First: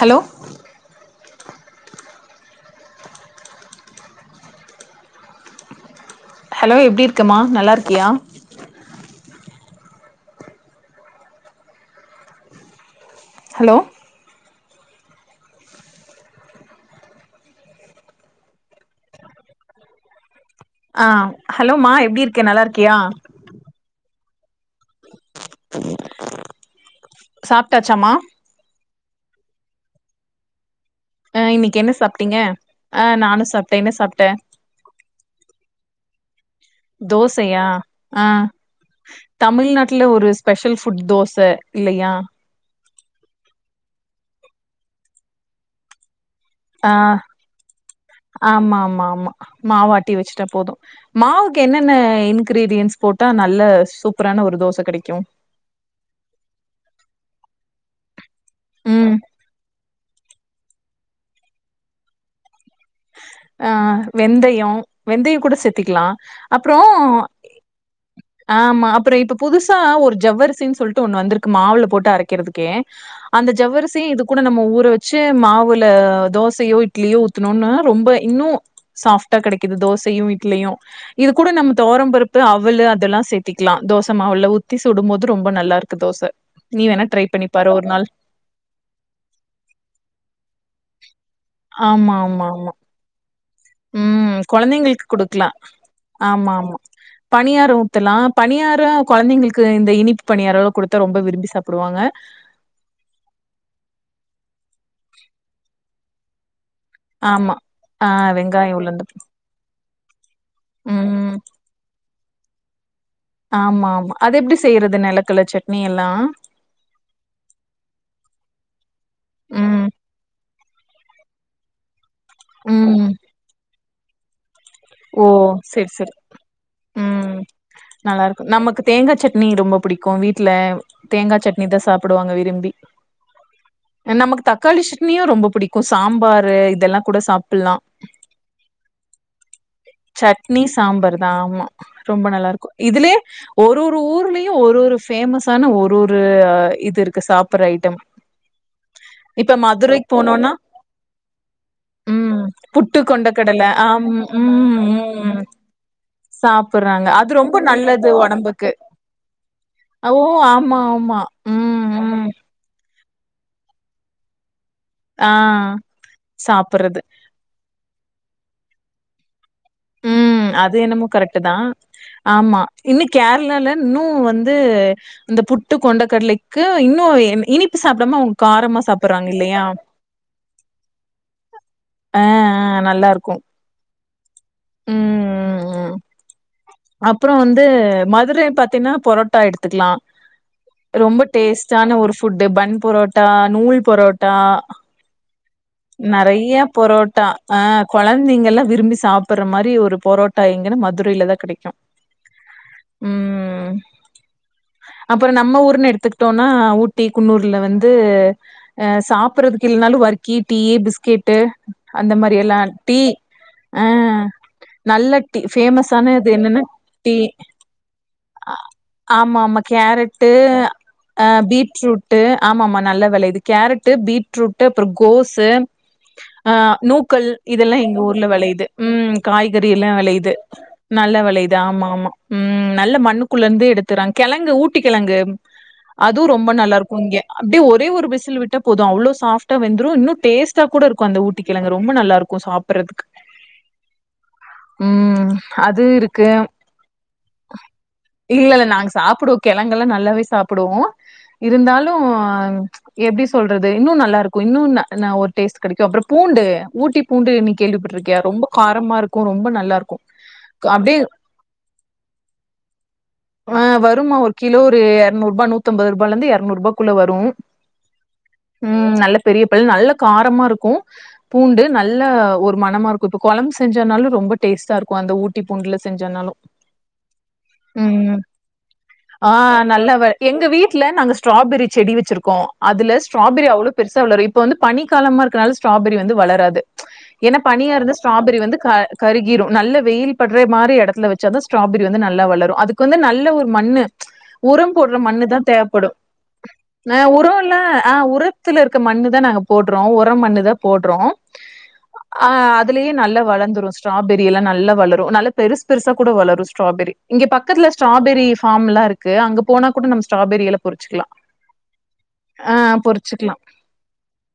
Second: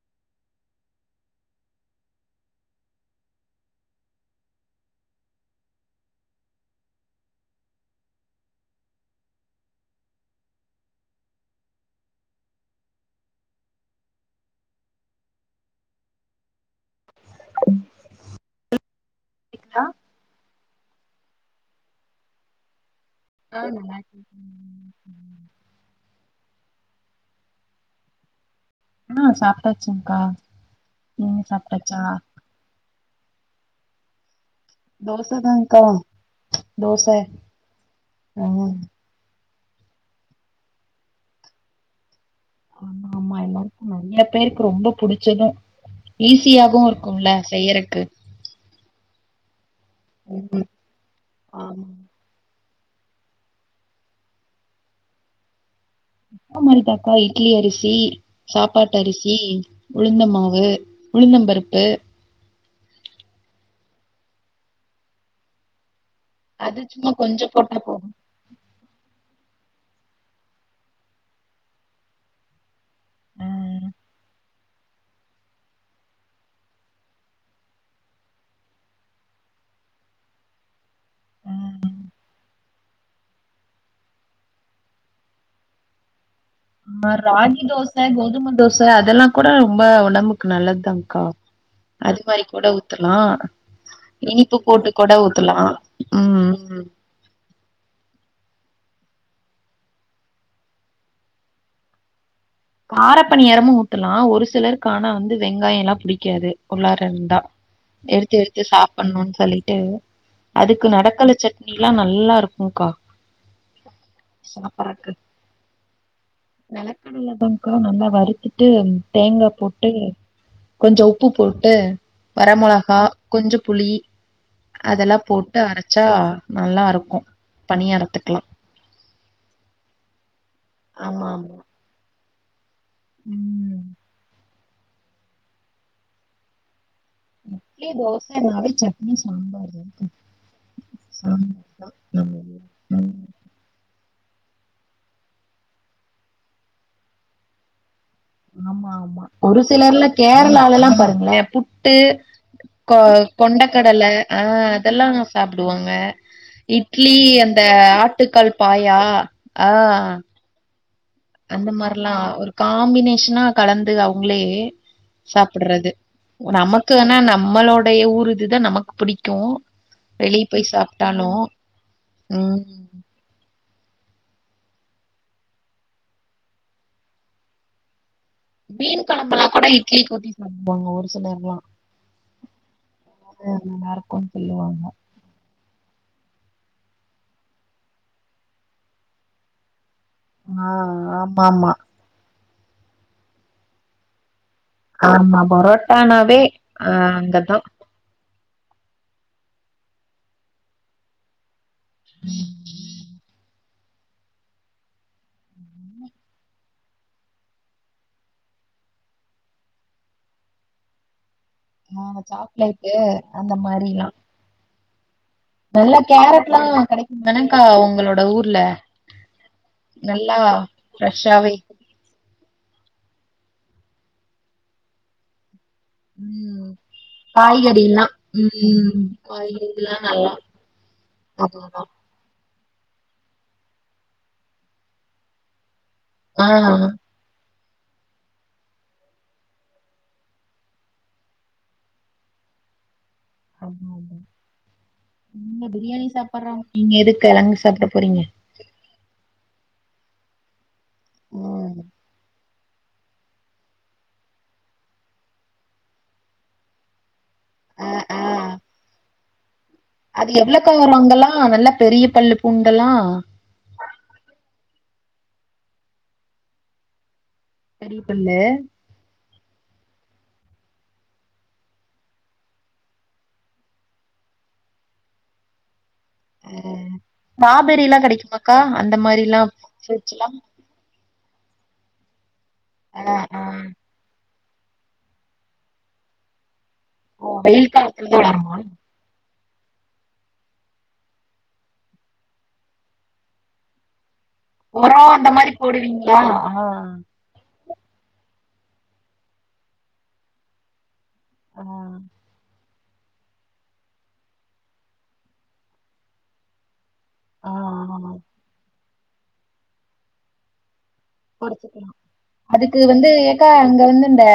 Hello hello எப்படி இருக்கமா நல்லா இருக்கியா ஹலோ கேக்குதா ஆ ஹலோ மா எப்படி இருக்கே நல்லா இருக்கியா ஆம்ம சாப்ட்டாச்சா மா ம் சாப்பிட்டாச்சுகா அ இன்னைக்கு என்ன சாப்பிட்டீங்க ஆ நானு சாப்ட்டே என்ன சாப்ட்ட தோசதான்க்கா தோச தோசையா ஆ தமிழ்நாட்டுல ஒரு ஸ்பெஷல் ஃபுட் தோச இல்லையா ஆமா ஆமா எல்லாருக்கு நிறைய பேருக்கு ரொம்ப புடிச்சது ஈஸியாவு ஆ இருக்கும்ல செய்யறக்கு ஆமா ஆமா ஆமா மாவு ஆட்டி வச்சுட்டா போதும் மாவுக்கு என்னென்ன ஆமா இன் கிரீடியன்ஸ் போட்டா நல்ல சூப்பரான ஒரு தோச கிடைக்கும் மாவு அரைதாக்கா இட்லி அரிசி சாப்பாட்டு ம் அரிசி உளுந்த மாவு உளுந்த பருப்பு அ வெந்தயம் வெந்தயம் கூட செத்தக்கலா அது அப்புறம் சும்மா கொஞ்சம் போட்டா போதும் ஆமா அப்புறம் இப்ப புதுசா ஒரு ஜவ்வரிசின்னு சொல்லிட்டு ஒண்ணு வந்திருக்கு மாவுல போட்டு அரைக்கிறதுக்கே ஆ அந்த ஆ. ஜவரிசையும் இது கூட நம்ம ஊற வச்சு மாவுல தோசையோ இட்லியோ ஊத்தணும்னு ரொம்ப இன்னு சாஃப்டா கிடைக்குது தோசையு இட்லியு இது கூட நம தொவரபருப்பு அவள் அதெல்லா சேத் திக்கலா தோச மாவு உள்ள ஊத்தி சுடும்போது ரொம்ப நல்லா இருக்கு தோச நீ வேணா ட்ரை பண்ணி ராகி பாரு ஒரு நாள். தோச கோதும தோச அதெல்லாம் கூட ரொம்ப உடம்புக்கு நல்லதுதான்கா ஆமா ஆமா ஆமா ஊத்துலா ம். இனிப்பு போட்டு குழந்தைங்களுக்கு கூட ஊத்துலா உம் பணியார ஊத்தலா பணியாரம் குழந்தைங்களுக்கு இந்த இனிப்பு பணியாரலாம் கொடுத்தா ரொம்ப விரும்பி சாப்பிடுவாங்க காரப்பனியாரமும் ஊட்டலாம் ஒரு சிலருக்கானா வந்து வெங்காயம் எல்லாம் புடிக்காது உள்ளாரந்தா ஆமா ஆ எடுத்து எடுத்து வெங்காய உளுந்து சாப்ட்ணும்னு சொல்லிட்டு அதுக்கு நடக்கல ம் சட்னி எல்லாம் நல்லா இருக்கும்கா ஆமா ஆமா அது எப்படி செய்யறது நெலக்கல சட்னி எல்லா நெலகடல தான்கா நல்லா வறுத்துட்டு தேங்கா ம் போட்டு கொஞ்சம் உப்பு போட்டு வர மளகா ம் கொஞ்சம் புளி அதெல்லா ஓ போட்டு செரி அரச்சா செரி நல்லா இருக்கு ம் பணியரத்துக்கலா நல்லாருக்கு நமக்கு தேங்கா சட்னி ரொம்ப பிடிக்கும் வீட்டல ஆமா தேங்காய் ஆமா சட்னி தா சாப்பிடுவாங்க விரும்பி ம் நமக்கு தக்காளி சட்னியும் ரொம்ப பிடிக்கும் சாம்பாரு இதெல்லா கூட சாப்பிடலா டிஃபன் நாலே சட்னி சாம்பார் சட்னி சாம்பார் தா ஆமா ரொம்ப நல்லா இருக்கும் இதுலயே ஒரு ஒரு ஊர்லயும் ஒரு ஒரு ஃபேமஸான ஒரு ஒரு இது இருக்கு சாப்பற ஐட்டம் ஆமா ஆமா இப்ப ஒரு சிலர்ல மதுரைக்கு போனோனா கேரளால எல்லாம் பாருங்களே புட்டு ம் கொ புட்டு கொண்ட கொண்டக் கடல ஆம் ஆ ம் அதெல்லா ம் சாப்டுவாங்க சாப்புட்றாங்க இட்லி அது ரொம்ப அந்த நல்லது ஆட்டுக்கால் ஒடம்புக்கு பாயா ஆ ஓ ஆமா ஆமா அந்த ம் மாரில்லா ம் ஒரு காம்பினேஷனா கலந்து அவுங்களே ஆ சாப்ட்றது சாப்புட்றது நமக்குனா நம்மளுடைய ஊரு இதுதா நமக்கு புடிக்கு வெளிய ம் போய் அது என்னமோ சாப்ட்டாலு கரெக்ட் தா ஆமா ம் இன்னு கேரளால இன்னு வந்து இந்த புட்டு கொண்டக் கடலைக்கு இன்னு இனிப்பு சாப்டாம அவுங் மீன் கொழம்பெல்லா கூட இட்லிக்கி ஊத்தி சாப்டுவாங்க ஒரு சிலர்லா ஆ ஆ நல்லா இருக்கு அது நல்லாருக்குன்னு சொல்லுவாங்க அப்பறோ வந்து மதுர பாத்தின்னா பொரோட்டா எடுத்துக்கலா ஆ ரொம்ப ஆமாமா டேஸ்டான ஒரு ஃபுட்டு் பன் பொரோட்டா நூல் பொரோட்டா ஆமா பரோட்டானாவே நெறையா ஆ பொரோட்டா அங்கதா ஆ கொழந்தைங்கெல்லா விரும்பி சாப்ட்ற மாரி ஒரு பொரோட்டா எங்கன்னா மதுரைலதா கெடைக்கு ம் அப்பறோ நம்ம ஊர்னு எடுத்துக்கிட்டோன்னா ஊட்டி குன்னூர்ல வந்து ஆ சாப்ட்றதுக்கு இல்லனாலு வர்க்கி டீ பிஸ்கெட்டு ஆ அந்த மாரி எல்லா சாக்லேட்டு டீ அந்த ஆ மாரிலா நல்ல டீ பேமஸ் ஆன டுல்லா கெடைக்கு தானக்கா உங்களோட ஊர்ல ஆமா ஆமா கேரட்டு நல்லா ஆ ஃப்ரெஷ்ஷாவே பீட் ரூட் ஆம ஆமா நல்ல வெளையுது கேரட்டு பீட்ரூட் அப்பறோ கோஸு அ ம் நூக்கள் இதெல்லா எங்க காய்கறிலா ஊர்ல வெளையுது ம் காய்கறி எல்லா காய்கறிலா நல்லா வெளயுது நல்ல வெளையுது அதுதா ஆமா ஆமா ம் நல்ல மண்ணுக்குள்ள இருந்து எடுத்துறாங்க கெழங்கு ஊட்டி கெழங்கு அதுவு ஆ ரொம்ப நல்லா இருக்கு இங்க அப்டியே ஒரே ஒரு விசில் விட்டா போது அவ்ளோ சாஃப்ட்டா வெந்துரு இன்னு டேஸ்டா கூட இருக்கு அந்த ஊட்டி கெழங்கு ரொம்ப நல்லா இருக் கு சாப்ட்றதுக்கு ம் இங்க அது பிரியாணி இருக்கு. சாப்ட்றோம் நீங்க எதுக்கு கெழங்கு சாப்ட போறீங்க இல்லல்ல நாங்க சாப்டுவோ கெழங்கெல்லா நல்லாவே சாப்டுவோ ம் இருந்தாலு எப்டி சொல்றது இன்னு நல்லா இருக்கு இன்னு நா நா ஒரு டேஸ்ட் கெடைக்கு அப்பறோ பூண்டு ஊட்டி பூண்டு நீ ஆ கேள்விப்பட்ருக்கியா ஆ ரொம்ப காரமா இருக்கு ரொம்ப நல்லா இருக்கு அது எவ்வளக்கா வரு அங்கல்லா நல்லா பெரிய பல்லு பூண்டலா ஆ வருமா ஒரு கிலோ ஒரு இரநூறு ரூபா நூத்தம்பது ரூபால இருந்து இரநூறு ரூபாக்குள்ள வரு பெரிய பல்லு ம் நல்ல பெரிய பல் நல்ல காரமா இருக்கு பூண்டு நல்ல ஒரு மணமா இருக்கு இப்ப கொழம்பு செஞ்சனாலு ரொம்ப டேஸ்ட்டா இருக்கு அந்த ஊட்டி பூண்டுல செஞ்சனாலு ஸ்ட்ராபெரில்லா ம் கெடைக்குமாக்கா அந்த ஆ மாரில்லா நல்ல வ ஃப்ரூட்ஸ்லா எங்க வீட்ல நாங்க ஸ்ட்ராபெரி செடி வச்சிருக்கோ அதுல ஆ ஆ ஸ்ட்ராபெரி அவ்ளோ பெருசா வளரு இப்ப வந்து பனிக்காலமா இருக்கனால ஸ்ட்ராபெரி வந்து வளராது ஓ ஏன்னா வெயில் பனியா இருந்தா காலத்துலதா ஸ்ட்ராபெரி வளருமா வந்து கா கருகீறு நல்ல வெயில் பட்ற மாரி எடத்துல வச்சாதா ஸ்ட்ராபெரி வந்து நல்லா வளரு அதுக்கு வந்து நல்ல ஒரு மண்ணு உரம் போடுற ஒரோ மண்ணு அந்த தா மாரி தேவப்படு போடுவீங்களா ஆ உரோல்லா ஆ உர த்துல இருக்க மண்ணு தா நாங்க போடுறோ உரோ மண்ணு தா போடுறோ ஆ அ அதுலயே நல்லா வளந்துரு ஸ்ட்ராபெரி எல்லா நல்லா வளரு நல்லா பெருசு பெருசா கூட வளரு ஸ்ட்ராபெரி இங்க ஆ பக்கத்துல ஆ ஸ்ட்ராபெரி ஃபார்ம்ல்லா இருக்கு அங்க போனா கூட நம்ம ஸ்ட்ராபெரியல்லா பொறிச்சுக்கலா ஆ அதுக்கு வந்து பொறிச்சுக்கலா எக்கா அங்க வந்து இந்த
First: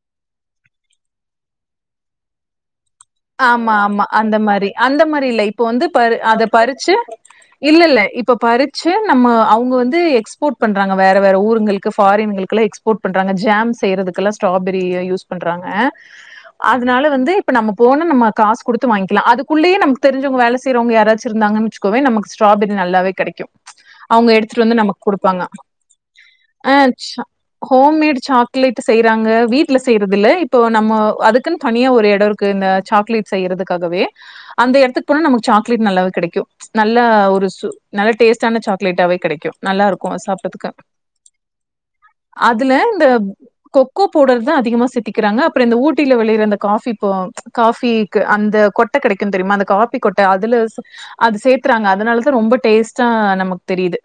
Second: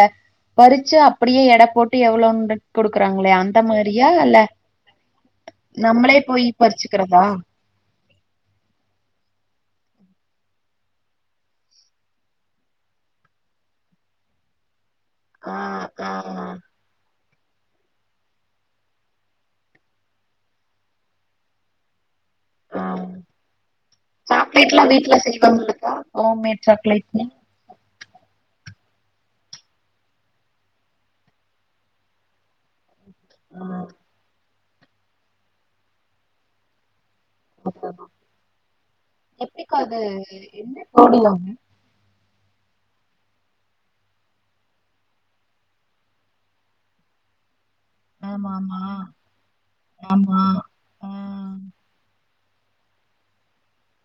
பறிச்சு அப்டியே எட போட்டு எவ்ளோன்று குடுக்றாங்ள ஆம்மா ஆம்மா அந்த மாரி அந்த மாரி இல்ல இப்போ வந்து பரு நம்மளே போய் அத பறிச்சு பறிச்சுக்கிறதா இல்லல்ல இப்ப பறிச்சு நம்ம அவுங்க வந்து எக்ஸ்போர்ட் பண்றாங்க வேற வேற ஊருங்களுக்கு ஃபாரின்களுக்கு எக் போட் பண்றாங்க ஜேம் செய்றதுக்கெல்லா ஸ்டாராபெரிய யூஸ் ஆ பண்றாங்க ஆ அதனால வந்து இப்ப நம்ம போன நம்ம காசு குடுத்து வாங்க்கிலா அதுக்குள்ளேயே நம்க்கு தெரிஞ்சவங்க வேல செய்றவங்க யாராச்சு இருந்தாங்கன்ச்சு க்குவே நமக்கு ஸ்டாராபெரி ஆ நல்லாவே கெடைக்கு அவுங்க எடுத்துட்டு வந்து சாக்லேட்லா நமக்கு வீட்ல குடுப்பாங்க செய்வாங்கல்லக்கா ஹோம்மேட் அ ச்ச சாக்லேட்னு ஹோம்மேடு சாக்லேட்டு செய்றாங்க வீட்ல செய்றது இல்ல இப்போ நம்ம அதுக்குன் தனியா ஒரு எடோரு க்குங்க சாக்லேட் ஆ செய்யறதுக்காகவே அந்த எடத்துக்கு போனா நமக்கு சாக்லேட் நல்லாவே கெடைக்கு நல்லா ஒரு சு நல்ல டேஸ்ட்டான சாக்லேட்டாவே கெடைக்கு நல்லாருக்கு அது சாப்டதுக்கு என்ன போடுவாங்க அதுல இந்த கொக்கோ பவுடர் தா அதிகமா சித்திக்கிறாங்க அப்றோ இந்த ஊட்டில வெளயிற அந்த காஃபி ப காஃபிக்கு அந்த ஆமாமா கொட்ட கெடைக்கு தெரிமா அந்த காபி கொட்ட ஆமா அதுல ஆ அது சேத்றாங்க அதனாலதா ரொம்ப டேஸ்டா நமக்கு தெரியிது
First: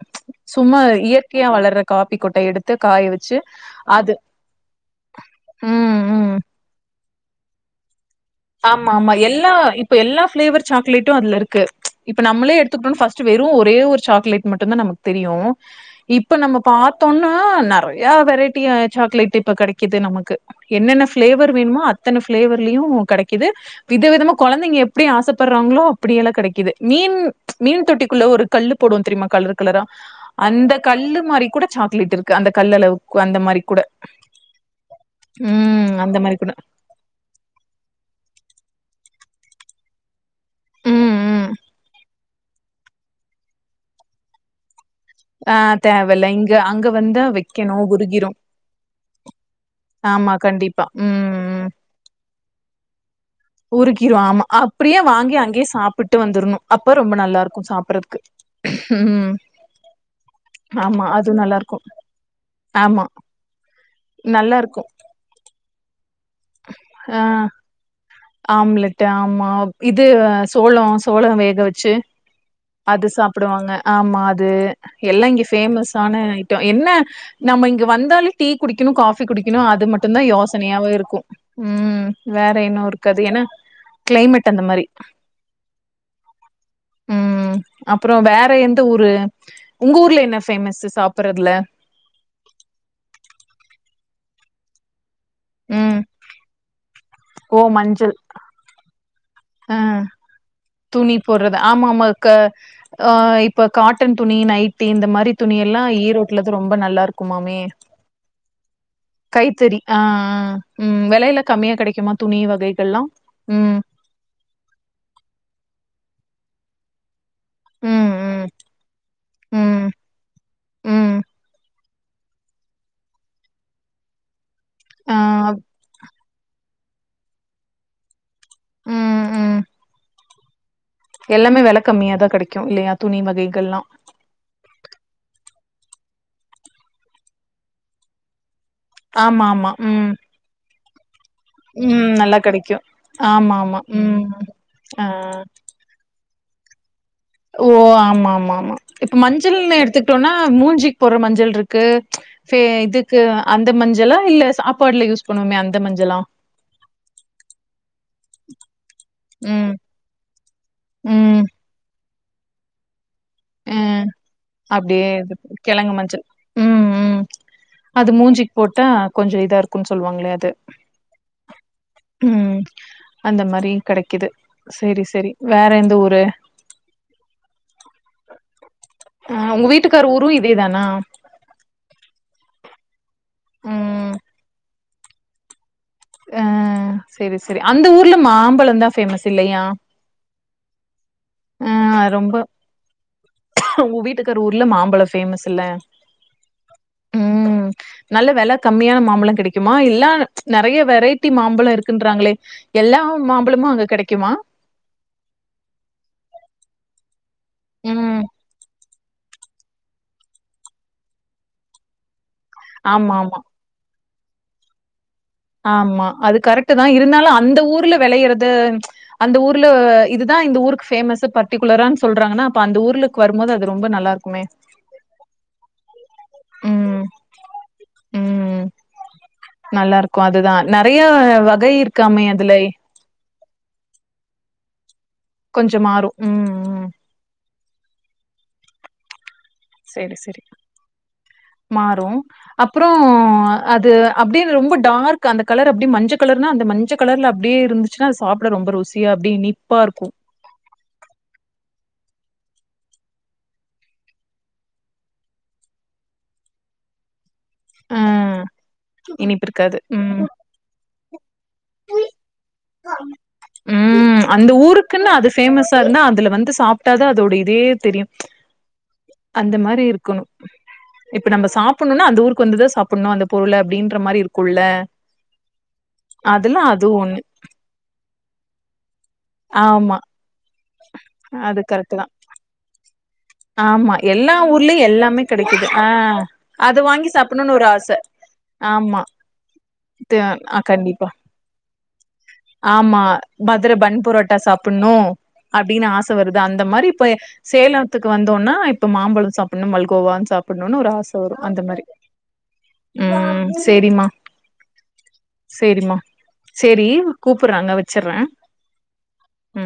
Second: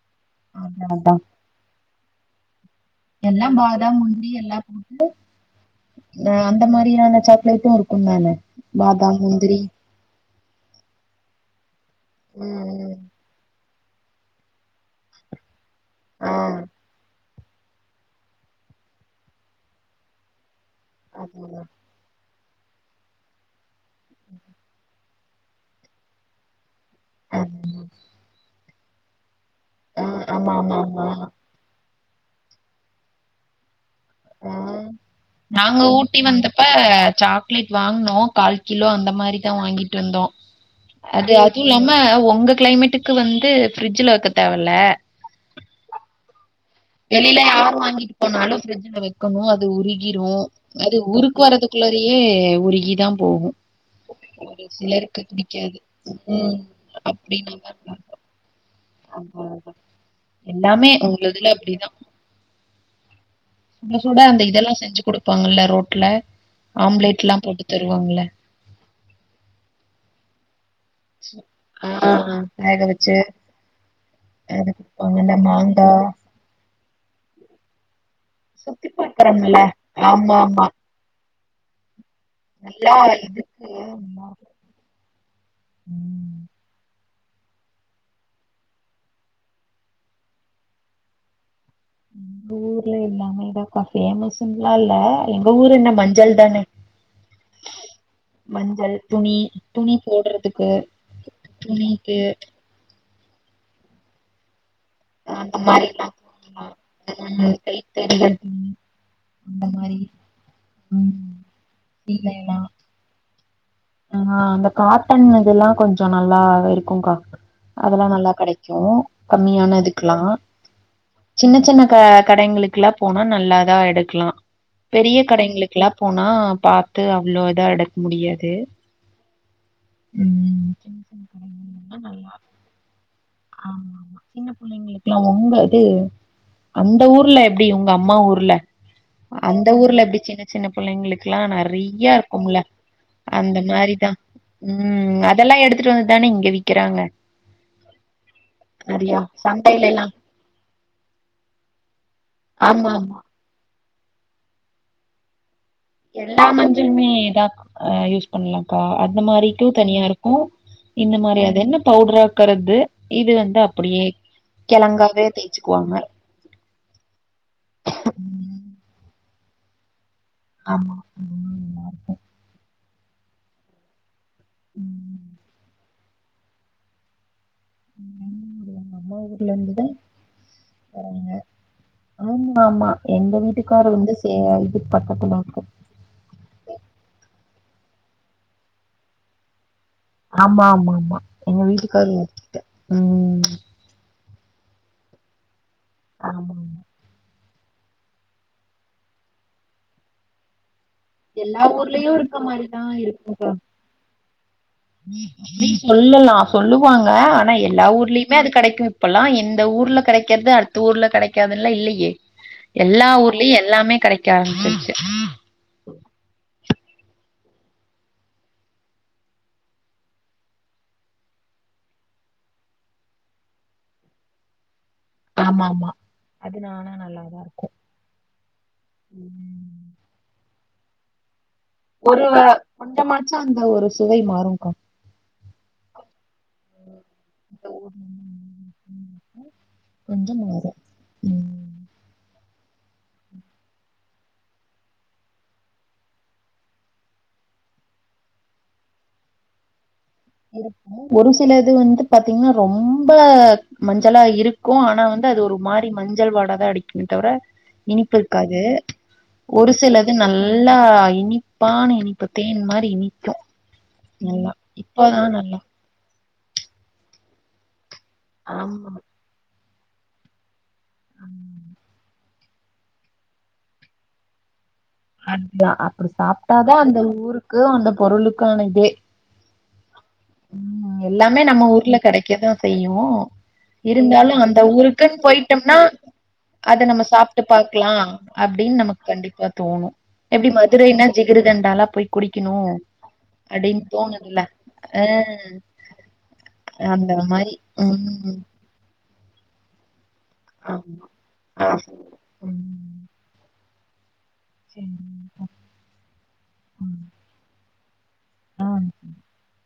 சும்மா அதா அதா இயற் கையா வளர்ற காப்பி கொட்டை எடு த்து காய வச்சு எல்லா பாதாம் அது முந்திரி எல்லா போட்டு ம் ம் அ அந்த மாரியான சாக்லேட்டு இருக்கு தான ஆமாமா பாதாம் எல்லா முந்திரி இப்ப எல்லா ஃ பிளேவர் சாக்லேட்டு அதுல இருக்கு இப்ப நம்மளே ம் ம் எடுத்துக்கிட்டோனு ஃபஸ் டு வெறு ஒரே ஒரு சாக்லேட் மட்டு தா நமக்கு தெரியு ஆ இப்ப நம்ம பாத்தோனா ஆ நெறயா வெரைட்டியா சாக்லேட்டு இப்ப கெடைக்குது நமக்கு என்னென்ன ஃபிளேவர் அதுதா வேணுமோ அ த்தன ஃபிளேவர்ல்லயு கெடைக்குது வித விதமா கொழந்தைங்க எப்டி ஆசப்பட்றாங்களோ அப்படியெல்லா கெடைக்குது மீன் அதுதா மீன் தொட்டிக்குள்ள ஒரு கல்லு போடுவோ தெரிமா கல்ரு கலரா ஆ ஆமா அந்த ஆமா ஆமா கல்லு மாரி கூட சாக்லேட் இருக்கு அந்த கல்ல அளவுக் அந்த மாரி கூட நாங்க ம் அந்த ஊட்டி மாரி கூட வந்தப்ப சாக் லேட் வாங்னோ கால் கிலோ அந்த மாரி தா வாங்கிட்டு வந்தோ ம் அது ம் அது இல்லாம ஒங்க கிளைமேட்டுக்கு வந்து ஃபிரிட்ஜ்ஜூல வெக்க தேவல்ல ஆ தேவல்லங் வெளில யாரு வாங்கிட்டு போனாலு ஃபிரிட்ஜ்ல வைக்கணு அது ஆமா உருகிரு கண்டிப்பா அது உருக்கு ம் வர்றதுக்குள்ளரயே உருகி தா போகு உருக்கிரு ஆமா ஒரு அப்டியே சிலருக்கு வாங்கி அங்கேயே பிடிக்காது சாப்பிட்டு வந்துரணு ம் அப்ப ரொம்ப நல்லா இருக்கு சாப்பட்றதுக்கு ஆமாமா எல்லாமே ஆமா அது உங்களதுல நல்லா இருக்கு அப்டிதா ஆமா சுட சுட அந்த நல்லா இதெல்லா இருக்கு செஞ்சு குடுக் ப்பாங்கள்ல ரோட்ல ஆ ஆம்லேட்லா போட்டு தருவாங்கல ஆம்லெட் ஆம்மா இது சோளோ சோளோ வேக வச்சு வேக அது வச்சு சாப்புடுவாங்க ஆமா அது குடுப்பாங்க எல்லா இந்த இங்கே மாங்கா ஃபேமஸான ட்டு என்ன நம்ம இங்க வந்தாலு டீ சுத்தி குடிக்கணு காஃபி பாக்குறோம்ல குடிக்கணு அது மட்டு தா ஆமா ஆமா யோசனையாவு இருக்கு ம் வேற இன்னு நல்லா இருக்கு அது ஏன்னா இதுக்கு கிளைமேட் அந்த மாரி ம் ம் அப்றோ வேற எந்த ஊரு உங்க ஊர்ல என்ன ஃபேமஸ்சு சாப்பறதுல எங் ஊர்ல எல்லாமே தா [unintelligible] பேமஸ்ன்லா இல்ல எங்க ஊரு என்ன ம் மஞ்சள் தானே ஓ மஞ்சள் மஞ்சள் துணி ஆ துணி போட்றதுக்கு துணி போடுறது ஆமா ஆமா துணிக்கு க ஆ இப்ப காட்டன் துணி நைட் இந்த மாரி துணி அந்த எல்லா மாரிலா ஈரோட்டுலதா ரொம்ப நல்லா ம் இருக்குமாமே கைத்தறிகள் துணி அந்த மாரி கைத்தறிஆ ம் விலையில கம்மியா கிடைக்குமா துணி சீலைலா வகைகள் எல்லாம் ம் அந்த காட்டன் இதெல்லா கொஞ்ச நல்லா இருக்குங்கா அதெல்லா ம் நல்லா ம் கிடைக்கு கம்மியான ம் இதுக்கெல்லா ம் சின்ன சின்ன பெ கடைங்களுக்கெல்லா போனா நல்லதா எடுக்லா ஆ பெரிய கடைங்களுக்கெல்லா போனா நா பாத்து அவ்வளவு இதா எடுக்க முடியாது ம் ம் ம் சின்ன சின்ன எல்லாமே வில கடைங்கலா கம்மியாதா நல்லா கிடைக்கு இல்லையா துணி வகைகள்லா ஆமா ஆமா சின்ன பிள்ளைங்களுக்கெல்லா உங்க அது அந்த ஊர்ல எப்டி உங்க அம்மா ஊர்ல ஆமா அந்த ஆமா ஊர்ல ம் எப்டி சின்ன சின்ன பிள்ளைங்களுக்கெல்லா ம் நெறைய நல்லா இருக்கும்ல கெடைக்கு ஆமா அந்த ஆமா சரிதா ம் ம் ஆ அதெல்லா எடுத்துட்டு வந்துதானே இங்க விக்கிறாங்க ஓ ஆமா ஆமா ஆமா இப்ப நெறையா மஞ்சள்னு சந்தையிலல்லா எடுத்துக்கிட்டோம்னா மூஞ்சிக்கு போடுற மஞ்சள் இருக்கு சே ஆமா ஆமா இதுக்கு அந்த மஞ்சளா இல்ல சாப்பாடுல யூஸ் பண்ணுவோமே அந்த மஞ்சளா எல்லா மஞ்சலுமே யூஸ் பண்ணல்கா அந்த மாரிக்கு ம் தனியா இருக்கு ம் இந்த மாரி ம் அது என்ன பவுடராக்கறது இது வந்து அ அப்டியே அப்டியே கிழங்காவே இது கெழங்கு தேய்ச்சுக்குவாங்க மஞ்சள் ம் ம் அது மூஞ்சிக்கு போட்டா கொஞ்ச இதா இருக்கும்ன்னு சொல்லுவாங்களே அது ஆமா ம் அந்த மாரியு கிடைக்குது சேரி சேரி வேற எந்த ஊரு [unintelligible] ஆ உங்க இருந்துதா வீட்டுக்கார ஊரு இதே தானா ஆமா ஆமா எங்க வீட்டுக்காரரு ம் வந்து சே இது பக்கத்துலா இருக்கு அ சேரி சேரி அந்த ஊர்ல மாம்பழம்தா ஃபேமஸ் இல்லையா ஆமா ஆமா ஆமா எங்க ஆ வீட்டுக்கார ரொம்ப ஓட்டே ம் உங்க வீட்டுக்கரு ஊர்ல மாம்பழம் பேமஸ் இல்ல ஆமா மா ம் நல்ல வில கம்மியான மாம்பழம் கிடைக்குமா இல்லா நெறைய வெரைட்டி குட்டி எல்லா மாம்பழம் ஊர்லயும் இருக்குன்றாங்களே இருக்க மாரிதான் எல்லா மாம்பழமு அங்க கிடைக்குமா அப்ப சொல்லலா சொல்லுவாங்க ஆனா எல்லா ம் ஊர்லயுமே அது கிடைக்கு இப்பல்லா இந்த ஊர்ல கிடைக்கிறது அடுத்த ஊர்ல கிடைக்காதுல்ல இல்லையே எல்லா ஆமா ஆமா ஊர்லயு எல்லாமே கிடைக்க ஆரம்பச்சிச்சு ஆமா அது கரெக்ட் தா இருந்தாலு அந்த ஊர்ல விளையறது அந்த ஊர்ல இதுதா இந்த ஊருக்கு பேமஸ் பர்டிகுலரனு சொல்றாங்கன்னா அ அந்த ஊர்ல கு வரும்போது அது ரொம்ப நல்லா இருக்குமே ஆமா ஆமா அது நா ம் நல்லாதா இருக்கு இருக்கு அதுதா நெறைய வகை இருக்கு ஒரு கொண்டமாச்சா அந்த ஒரு சுவை மாறும்கா கொஞ்ச மாறு ம் ம் [unintelligible] சேரி கொஞ்சம் சேரி மாறு ம் மாறும் அப்புற அது அப்டினு ரொம்ப டார்க் அந்த கலர் அப்டியே மஞ்ச கலர்னா அந்த மஞ்ச கலர்ல அப்டியே இருந்துச்சா அத சாப்பிட ரொம்ப ருசியா அப்படிே இனிப்பா இருக்கு இருக்கு ஒரு சில இது வந்து பாத்தீங்கன்னா ரொம்ப மஞ்சளா இருக்கு ஆனா வந்து அது ஒரு மாறி மஞ்சள் வாடாதா அடிக்குணு தவிர ஆ இனிப்பு இருக்காது இனிப்பு ஒரு இருக்காது சிலது ம் நல்லா இனிப்பான இனிப்பு தேன் மாரி இனிக்கு ம் நல்லா அந்த ஊருக்குன்னு இப்பதா அது நல்லா பேஃமஸா இருந்தா அதுல வந்து சாப்பிட்டாதா அதோட இதே தெரியும் ம்ச் ஆமா அந்த மாரி இருக்கணு இப்ப நம்ம சாப்பிடணும்னா அந்த ஊருக்கு வந்துதா சாப்பிடணு அந்த பொருள அப்படின்ற மாரி இருக்குல்ல அதுதா அப்டி அதெல்லா சாப்பிட்டாதா அது அந்த ஒண்ணு ஊருக்கு அந்த பொருளுக்கான இதே ஆமா ம் எல்லாமே அது நம்ம கரெக்ட் ஊர்ல தா கெடைக்கதா செய்யு ஆமா எல்லா இருந்தாலும் அந்த ஊர்லயு ஊருக்குன்னு எல்லாமே கெடைக்குது போயிட்டோம்னா ஆ அது அத நம்ம வாங்கி சாப்பிட்டு சாப்புட்ணுனு ஒரு ஆச பாக்கலா அப்டின்னு நமக்கு ஆமா கண்டிப்பா தோ தோணு த எப்படி ஆ கண்டிப்பா மதுரைனா ஜிகிருதண்டாலா போய் குடிக்கணு அப்டின் தோணுதுல ப்பண்ணு ஆ அப்டின்னு ஆச வருது அந்த மாதிரி இப்ப மாரி சேலத்துக்கு ம் வந்தோம்ன்னா இப்ப மாம்பழம் சாப்பிடணு மல்கோவான் சாப் பண்ணுன்னு ஒரு ஆமா ஆச வரு அந்த ஆ மாரி ம் செரிமா செரி செரிம்மா செரி கூப்படுறாங்க வச்சர்றே ஆஹ ம்